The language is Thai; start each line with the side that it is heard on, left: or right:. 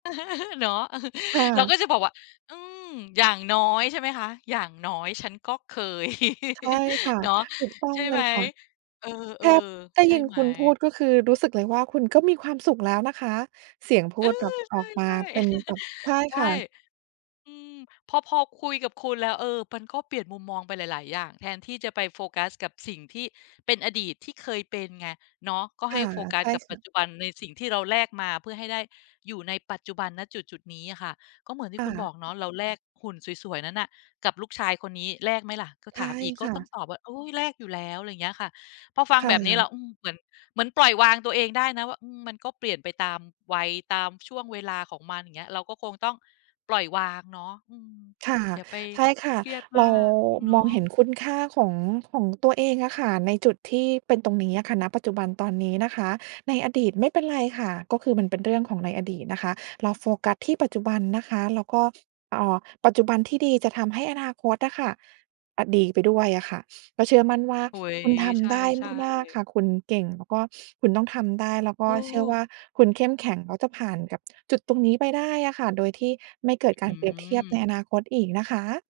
left: เนาะ
right: ค่
left: เราก
right: ะ
left: ็จะบอกว่า อืม อย่างน้อย ใช่ไหมคะ อย่างน้อยฉันก็เคย
right: ใช่ค่ะ
left: เนาะ
right: ถูกต้อ
left: ใช
right: ง
left: ่
right: เล
left: ไหม
right: ยค่ะ
left: เออ
right: แทบ ได้
left: ๆ ใช่
right: ยิน
left: ไหม?
right: คุณพูด ก็คือรู้สึกเลยว่า คุณก็มีความสุขแล้วนะคะ เสียงพู
left: อื
right: ดแบ
left: อ
right: บออกมา
left: ใช่
right: เป็
left: ๆ
right: นแบบ ใช่
left: ใช
right: ค
left: ่
right: ่ะ
left: อืม พอ พอคุยกับคุณแล้ว เออ มันก็เปลี่ยนมุมมองไปหลาย ๆ อย่าง แทนที่จะไปโฟกัสกับสิ่งที่เป็นอดีตที่เคยเป็นไงเนาะ ก็
right: ค
left: ให
right: ่
left: ้
right: ะ
left: โฟกั
right: ใช
left: ส
right: ่
left: กับ
right: ค
left: ป
right: ่
left: ัจ
right: ะ
left: จุบันในสิ่งที่เราแลกมาเพื่อให้ได้อยู่ในปัจจุบัน ณ จุด ๆ นี้ค่ะ ก็เหมือนที
right: ค
left: ่
right: ่
left: คุณบ
right: ะ
left: อกเนาะ เราแลกหุ่นสวย ๆ นั้นน่ะกับลูกชายคนนี้ แลกไหมล่ะ ก็
right: ใช
left: ถ
right: ่
left: ามอีก ก
right: ค
left: ็
right: ่
left: ต้อ
right: ะ
left: งตอบว่า อุ๊ย แลกอยู่แล้ว อะไรอย่างเงี้ยค่ะ พอฟั
right: ค
left: ง
right: ่
left: แบบนี้แ
right: ะ
left: ล้ว อืม เหมือน เหมือนปล่อยวางตัวเองได้นะว่า อืม มันก็เปลี่ยนไปตามวัย ตามช่วงเวลาของมัน อย่างเงี้ย เราก็คงต้องปล่อยวางเนาะ อืม
right: ค่ะ
left: อย่าไป
right: ใช่ค่ะ
left: เครียด
right: เ
left: ม
right: ร
left: า
right: า
left: กเนา
right: มองเห
left: ะ
right: ็นคุณค่าของ ของตัวเองอะค่ะ ในจุดที่เป็นตรงนี้อะค่ะ ณ ปัจจุบันตอนนี้นะคะ ในอดีตไม่เป็นไรค่ะ ก็คือมันเป็นเรื่องของในอดีตนะคะ เราโฟกัสที่ปัจจุบันนะคะ แล้วก็ อ่า ปัจจุบันที่ดีจะทำให้อนาคตอะค่ะ อ่า ดีไปด้วยอะค่ะ ก็เชื่อมั่นว่า
left: โอ้โฮ
right: คุณท
left: ใช
right: ำได้
left: ่
right: มาก ๆ
left: ๆ
right: ค่ะ คุณเก่งแล้วก็คุณต้องทำได้ แล้วก
left: เ
right: ็เชื่อ
left: ออ
right: ว่าคุณเข้มแข็ง แล้วจะผ่านกับจุดตรงนี้ไปได้อะค่ะ โดยที่ไม่เกิดก
left: อ
right: าร
left: ื
right: เปรียบเทียบ
left: ม
right: ในอนาคตอีกนะคะ